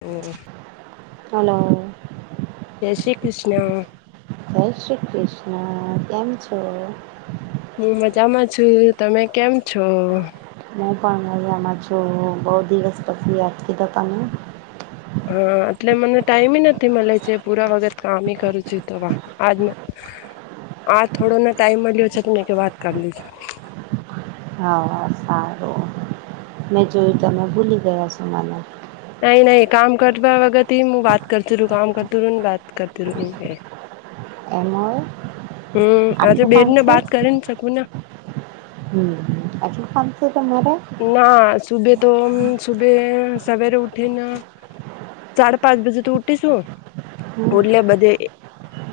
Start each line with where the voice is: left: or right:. left: ઓ
right: hello
left: જય શ્રી કૃષ્ણ
right: જય શ્રી કૃષ્ણ કેમ છો.
left: હું મજામાં છું તમે કેમ છો.
right: હું પણ હયામાં છું બહુ દિવસ પછી યાદ કીધા તમે.
left: હા એટલે મને ટાઈમ નથી મળે છે પૂરા વખત કામ કરું છું તો વા આજ આ થોડોને ટાઈમ મળ્યો છે તમેં કે વાત કરી લેજો.
right: હા સારું મેં જોયું તમે ભૂલી ગયા છો મને.
left: નહી નહી કામ કરવા વગત હું બાત કરતી રું કામ કરતોું રું બાત કરતી રું. [inaudible]
right: એમર
left: હમ આજે બેટ ને બાત કરીન શકું ના
right: હમ આછ પામ [unintelligible]
left: ના સુભે તો મ સુભે સવેરે ઉઠેને સાડા પાંચ બજે તો ઉઠીશું
right: હમ
left: પુરલે બધે એ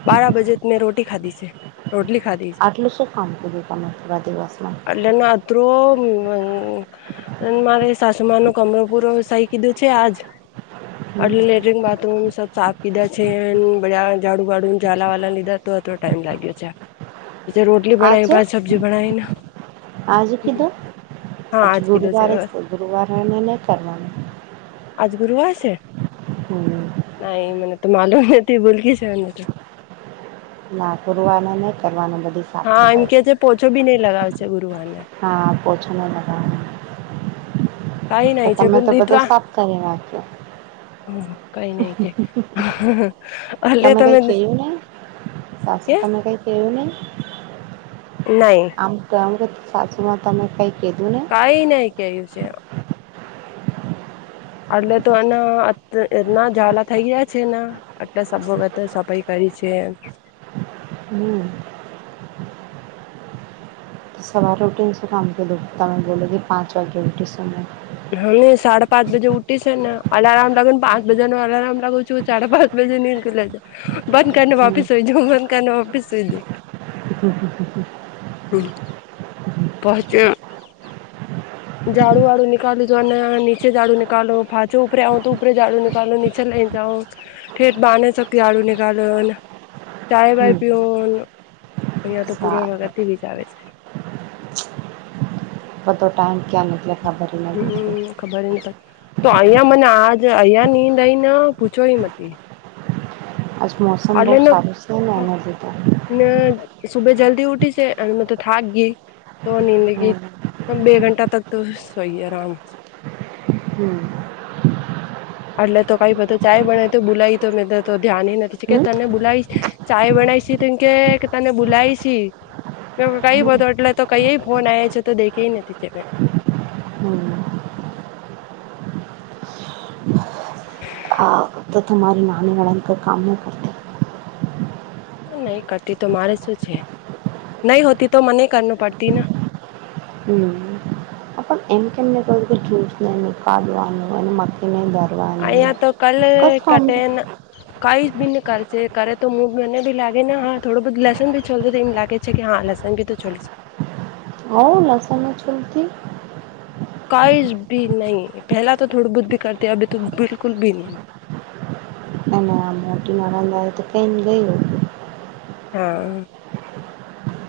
left: બારા બજે મેં રોટી ખાધી છે. રોટલી ખાધી છે
right: આટલું શું કામ કીધું તમે થોડા દિવસમાં
left: એટલેના અત્રો હમ-મ-મ અને મારે સાસુમા ન કમરો પૂરો સહી કીધું છે આજ.
right: હમ
left: અડલે લેટ્રીન્ગ બાત તુમ સબ સાફ કીધા છે બડયા ઝાડુ વાડુ ઝાલા વાલા લીધા તો અત્તરો ટાઈમ લાગ્યો છે. પછી રોટલી બનાવી
right: આજે
left: પાંચ સબ્જી બનાવીને હમ
right: આજ ગુરુવારે [unintelligible] ગુરુવારે એને નહીં કરવાનું
left: આજ ગુરુવાર છે.
right: હમ
left: ના એ મને તો માલુમ નથી ભોલકી છે એમને તો.
right: ના પુરવાનું નહી કરવાનું બધ
left: હા! એમ કે છે પોછો બી નઈ લગાવે છે ગુરુવારને
right: હા પછનને લગાવના.
left: કઈ નાહી છે પણ દિતવા
right: કરી નાખ્યો
left: હ્ કઈ નહ કે [unintelligible] એલે તમે
right: સાસું
left: નઈ
right: તમે કંઈ કેય્યું નહી? આમ તો અમરુત સાચુંમાં તમે કઈક
left: કઈ નહી કેય્યું છે એમ. એટલે તો એના [unintelligible] એના ઝાલા થઈ ગયા છેના એટલે સ વગત સફાઈ કરી. શું છે.
right: હમ તો સવારે રટીને શું કામ કધું તમે બોલો કે પાંચ વાગે રોટી શુંમે
left: હા સાડાે પાંચ બજે ઉઠી છે ને અલારમ લાગે ને પાંચ બજા નો અલારમ લાગું છું સાડાે પાંચ નીંદ ખુલે છે બંધ કરીને
right: હમ
left: વાપીસઈ જાઉ બંધ કરીને વાપીસઈ જાઉ.
right: હ- હ- હ- હ
left: હ મ પહંચ્યા ઝાડુ વાળું નીકાલ્યું જો અને નીચે ઝાડુ નીકાળું ફાચો ઉપરે આવો તો ઉપર ઝાડું નિકાલો નીચે લઈ જા થઠેટ બાંધ [unintelligible] ઝાડું નીકાલુ ને ચાય ભાય
right: હમ
left: પીઉ ને અહીંયા તો પૂરણ
right: સારું
left: વગતિ બી જ આવે છે. [unintelligible]
right: હતો ટાઈમ ક્યા નિકલે.
left: હમ ખબર ની પ તો અહિયાં મને આજ અહિયાયા નીંદઈને પૂછો એ મતી!
right: આજ મોસમ બહુ
left: અલે ન
right: સારું છે ને
left: હા
right: એના લીધે
left: [unintelligible] સુબે જલ્દી ઉઠી છે અને મે તો થાક ગઈ તો નિનીંદગી.
right: હમ
left: હમ બે ઘંટા તક તો સોઈએ આરામ
right: હમ!
left: એટલે તો કઈ બધ ચાય બના તો બુલાઈ તો મેં ધ્યાન નથી કે
right: હમ
left: તને બુલાઈ ચાય બ બુલાઈસી તન કે તને બુલાાયસી. કઈ
right: હમ
left: બધું એટલે તો કઈ ફોન આવ છે તો દેખી નથી જે મે
right: હમ.
left: [unintelligible]
right: હા તો તમારી નાણા વાળન કર કામો કરતી.
left: નહી કરતી તો મારે શું છે. નહી હોતી તો મને કર પડતી ના.
right: હમ પણ એમ કેમને ક્યું કે કા વાનું મા ન.
left: અયા તો કલ કટે કઈ બીને કરશે કરે તો મને ભી લાગે ને હા થોડું બધું લેસન ભી ચોતો એમ લાગે છે કે હા. નાસાંગી તો ચલી છે.
right: હવ લસ ના ચલ્તી
left: કાઈશ ભી નહી પહેલા તો થોડી બહુત ભી કરતી અભ તો બિકુલ ભી નહી. [unintelligible]
right: અને મોટી ન રંધ આવે તો કઈ ગયું.
left: હા.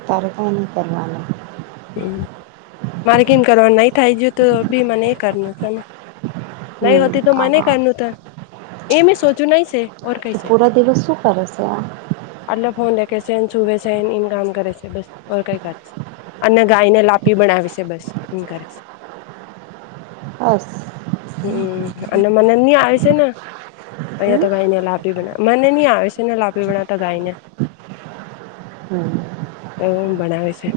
right: તારકા ન કરવાના.
left: માર્કિંગ કરવાનું નહી થાય જોય તો બીમાને એ કરનું છે. નહી
right: હમ
left: હોતી તો મને
right: હા
left: કરનું ત એ મેં સોચ્યું નહી છે. ઓર કૈ
right: તો
left: છે
right: પૂરા દિવસ શું કરે છે આ
left: અલે ફોન એક કેન સુે સન ન કામ કરે છે બસ કઈ કરે છે. અને ગાયને લાપી બનાાવ છે બસ એમ કરે છે.
right: હસ
left: હમ અને મને નહ આવે છે ને અહિયાં
right: હમ
left: તો ગાઈને લાભ. લાીના મને નહી આવે છે ને લાપડી બનાતા ગાયને
right: હમ
left: તોું બનાવે છે.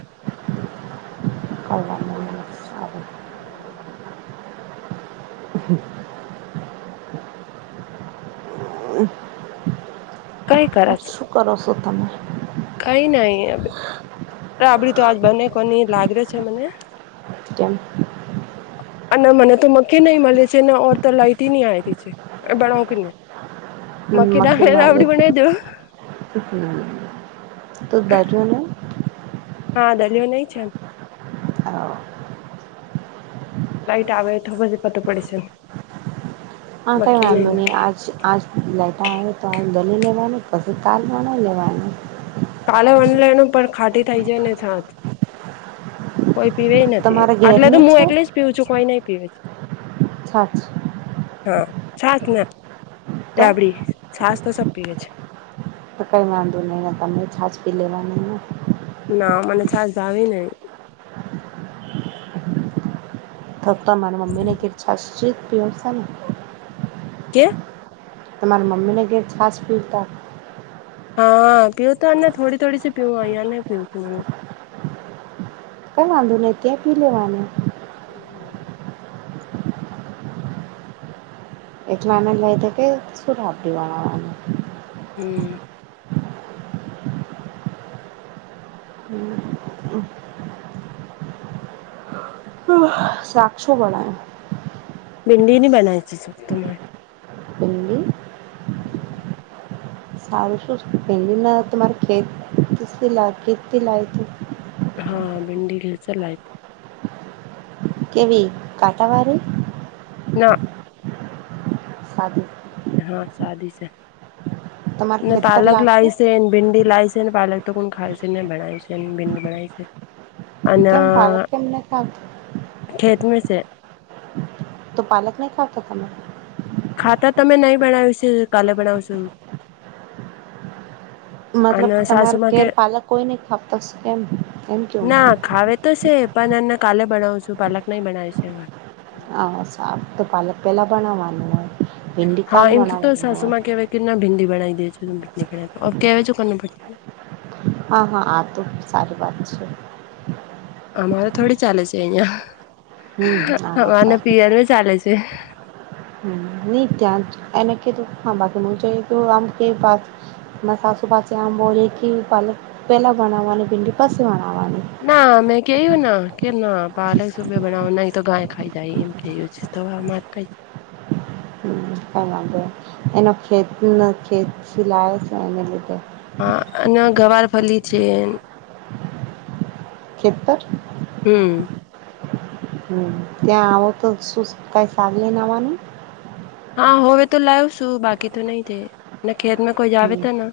right: કરવાનું સારું
left: હમ કઈ કર છે.
right: શું કરશો તમે
left: બાબડી તો આ બને કોની લાગ ર છે મને
right: સ કેમ
left: હ. અને મને તો મખી નહી મળે છેને ઓર તો લાઈટી નહી આવીી છે એ બણાવકને
right: હમ મ માલે. તો દારજન
left: હા દલીયો નહ છે.
right: હા
left: લાઈટ આવેથવા જ પત પડે છે.
right: હા કઈ વાંધંધો નહી આજ આજ લટા તો લેવાનું પછી તાલમાં ના લેવાનું
left: કાલે વનલાનું પણ ખાટી થઈ જાય ને સાત. કોઈ પીવે નથી
right: તમારા
left: આટલે તો
right: ઘેરની
left: હું
right: છે
left: એટલે જ પીઉું છું કોઈ નહી પીવે છે.
right: સાચ
left: હા છાસ ના
right: તો
left: રાબડી છાસ તો સબ પીવે છે.
right: તો કંઈ વાંધો નહીિ ને તમે છાજપી લેવા ન
left: ના મને ચાર ભ આવી નહી.
right: તો તો મારા મમ્મી ને ખીચાાસ પીવશે ને
left: ક્યાં
right: તમારા મમ્મી ને ઘેર છશ પીરતા.
left: હા પીઉ તોને થોડી થોડી સી પીઉ આઈને પીઉ છું હ.
right: કઈ વાંધો નહ ક્યાં પી લેવાનું
left: હમ.
right: એટલે આને જ લઈ ત કે શું લાભ દેવાવામાં
left: હમ
right: સાક્ષક્ષો બણો
left: ભિંડી ની બનાય છે જત
right: હન્ડી
left: હમ
right: સારું શું પેલી ના તમારે ખેત ખેતથી લાય ત
left: હા ભિંડી ઘ ચલા તો.
right: કેવી કાટાવાળ
left: ના
right: સાજું
left: હા સાદી છે
right: તમારા ખેત પર
left: પાલક
right: લાગશે
left: લાય છે ભિંડી લાવ. પાલક તો કોણ ખાય છે ને બણાય છે ને ભિંદ બણાય છે. અને
right: કેમ પાલક કેમ નહીં ખાતા
left: ખેતમાં છે.
right: તો પાલક નહી ખાતા તમે
left: ખાતા તમે નહી બનાાવ્યું છે કાલે બનાવ છોું.
right: મતલબ તમારા ઘેર પાલક કોઈ નહી ખાપતા કેમ કેમ કે
left: ન એને કાલે બનાાવું છું પાલક નહી બનાવે છે એવા.
right: હ સાફ તો પાલક પેલા બણવાનું.
left: હા એમથી તો સાસુ
right: હોય
left: માં કેવાય કે ના ભીંદ. બના દેજ કય જો કર પડતી ને
right: હા હા આ તો સારી વાત છે.
left: અમારે થોડી ચાલે છે
right: હમ
left: અહિયાં
right: આ વાત
left: અમારને પીએલ ચાલે છે.
right: ન ત્યાં એને કે ત ખાભ અમ. ના સાસુબાચ આમ બોલ કે પ પેલા બનાવા અને ભિંડી પાસે બના.
left: ના મેમે. કેયું કેમ નાલક સુભે બનાવો નહી તો ગાય ખાઈ જાય એમ કેયું છે તોરે છે. [unintelligible]
right: મગ એનો ખેત ખેત સિલાવે છે એને લીધે
left: હા અને ગવારફલી છે.
right: કેત
left: હમ
right: હમ ત્યાં આવો તો શું કઈ સાગ નવાનું
left: હા હોવે તો લાવશું બાકી તો નહી છે ખેતમાં કોઈ જ આવે
right: હમ
left: તોને.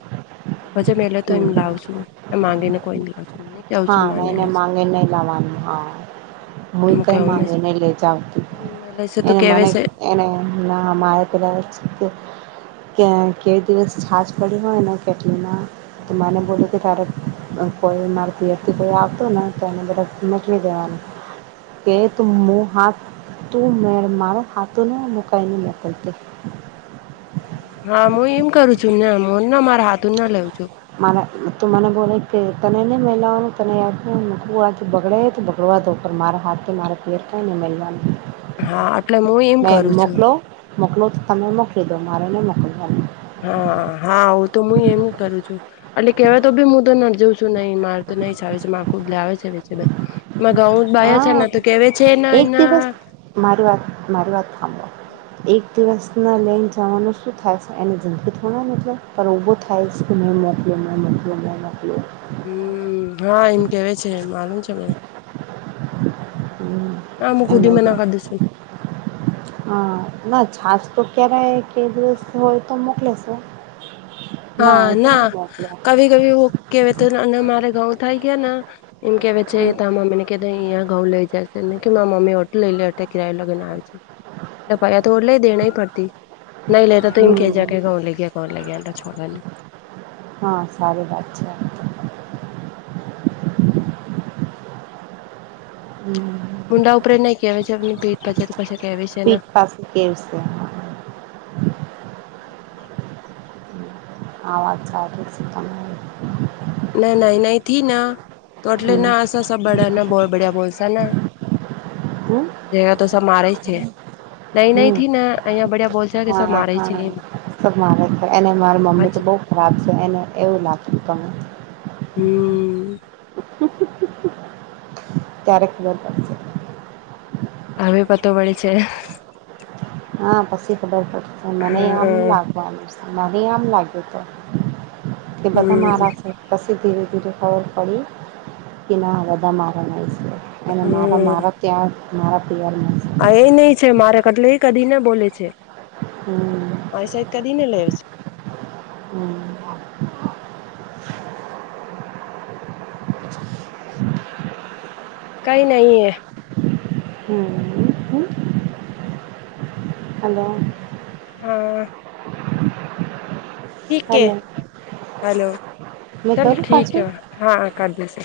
left: તો પછે મે એલે તો એઈમ
right: હમ
left: લાવ છું ને માંગી ને કોઈને લાવશું
right: હા એને માંગીને નહી લવાનું હા. હું
left: એમ
right: કઈ
left: કેવું ને છે
right: ગને લે જાવ
left: તો મેલે છે તો
right: એને
left: કેવે
right: મને
left: છે
right: એને એ નાામ આત રહે છ કે કે કેવી દિવસ છાછ પડી હોય ને કેટલીના તને
left: હમ
right: બોલો કે તારે કોઈ થી કોઈ આવતો ને તો એને બધાજવી દેવાનું કે તું હું હાથ તું મેળ માર હાથને મુકાઈને મોકલતી.
left: હા હું એમ કરું છું ને હ ના મારા હાથ ના લેઉ છું.
right: મા તું મને બોલો તને ન મહિલાઓ તને આજ બગડે બગડવા ઉપર મારા હાથે મારે પેર થને મલવાનું
left: હા એટલે હું એમ કરું છું.
right: મોકલોું તો તમે મોકલી દો મારેને મોકલવાની
left: હા હા હ તો હું એમ કરું છું એટલે કેવાય તો બી હું તો ન જઉં છું નહી માર તો. નહી છે આખું બ લાવ આવે છે બાજુ એમાં ઘઉં બાહ છે ને
right: હા
left: તો. કેવે છે ને
right: એક
left: એના
right: દિવસ માર વાત મારી વાત સાંભો એક દિવસ. ના લઈને જવાનું શું થાય છે એને જંદગી થોડા મતલેબ પણ ઊભો થાય છે કે મેં મોક્યો ને મ બ
left: હમ હા એમ કેવા છે માલુમ છે મને ના મુું
right: એમ
left: કુદીી મ ના કાધીસ
right: હા ના છાાસ તો ક્યારે કે દિવસ હોય તો મોકલે છેો.
left: હા ના કવી કભીું કેવા અને મારે ઘઉ થાય ગયા ને એનકે વચેતામાંમ એ અહંયા ઘઉ લઈ જશે ને કે મારા મમ્મી હોટલ લઈ લે કિયયો લગીને આવે છે. લપાયા તો ઓલે દના પડતી નહી લતા તોઇમ કે
right: હમ
left: જાકે કોણ લે ગયા કોણ લે ગયા છોડનું
right: હા સારી વાત છે આ હમ
left: મુંડા ઉપર ન કેહેવાય છે એમ પેટજાર
right: પીઠ પાછી કેવ છે આવાજ સા છે ત
left: ના ના નઈ થી ના તો એટલે
right: હમ,
left: ના આ સ બડાના બોલ બિયા બોલસા ને
right: હમ,
left: જ તો સ મારે જ છે નઈં નહીં
right: હમ.
left: થી ને અહિયાં બડિયા બોલ છે કે સબ
right: હા,
left: મારે છે
right: હા.
left: એમ
right: મારે છે એને મારી મમ્મી તો બહુ ખરાબ છે એને એવું લાગતું તને
left: હમ
right: ત્યારે ખબર પડશે
left: હવે પતો પે છે.
right: હા પછી ખર મને આમ
left: હા
right: લાગવાનું છે. મને આમ લાગ્યું તો કે બધા
left: હમ
right: મારા છે પછી ધીરે એને ખબર પડી કે ના આ બધા મારા ન છે અનેને મારા મારા ત્યાં મારા પિયર ના
left: હ એ નહ છે મારે કેટલે એ કદી ને બોલે છે.
right: હમ.
left: કદીને લે વ છે.
right: હમ.
left: કઈ નહી હ
right: હમ, હમ. હલો,
left: હા.
right: હમ
left: હેલો ચાલ ઠીક
right: પાછું?
left: હ હા કર દશે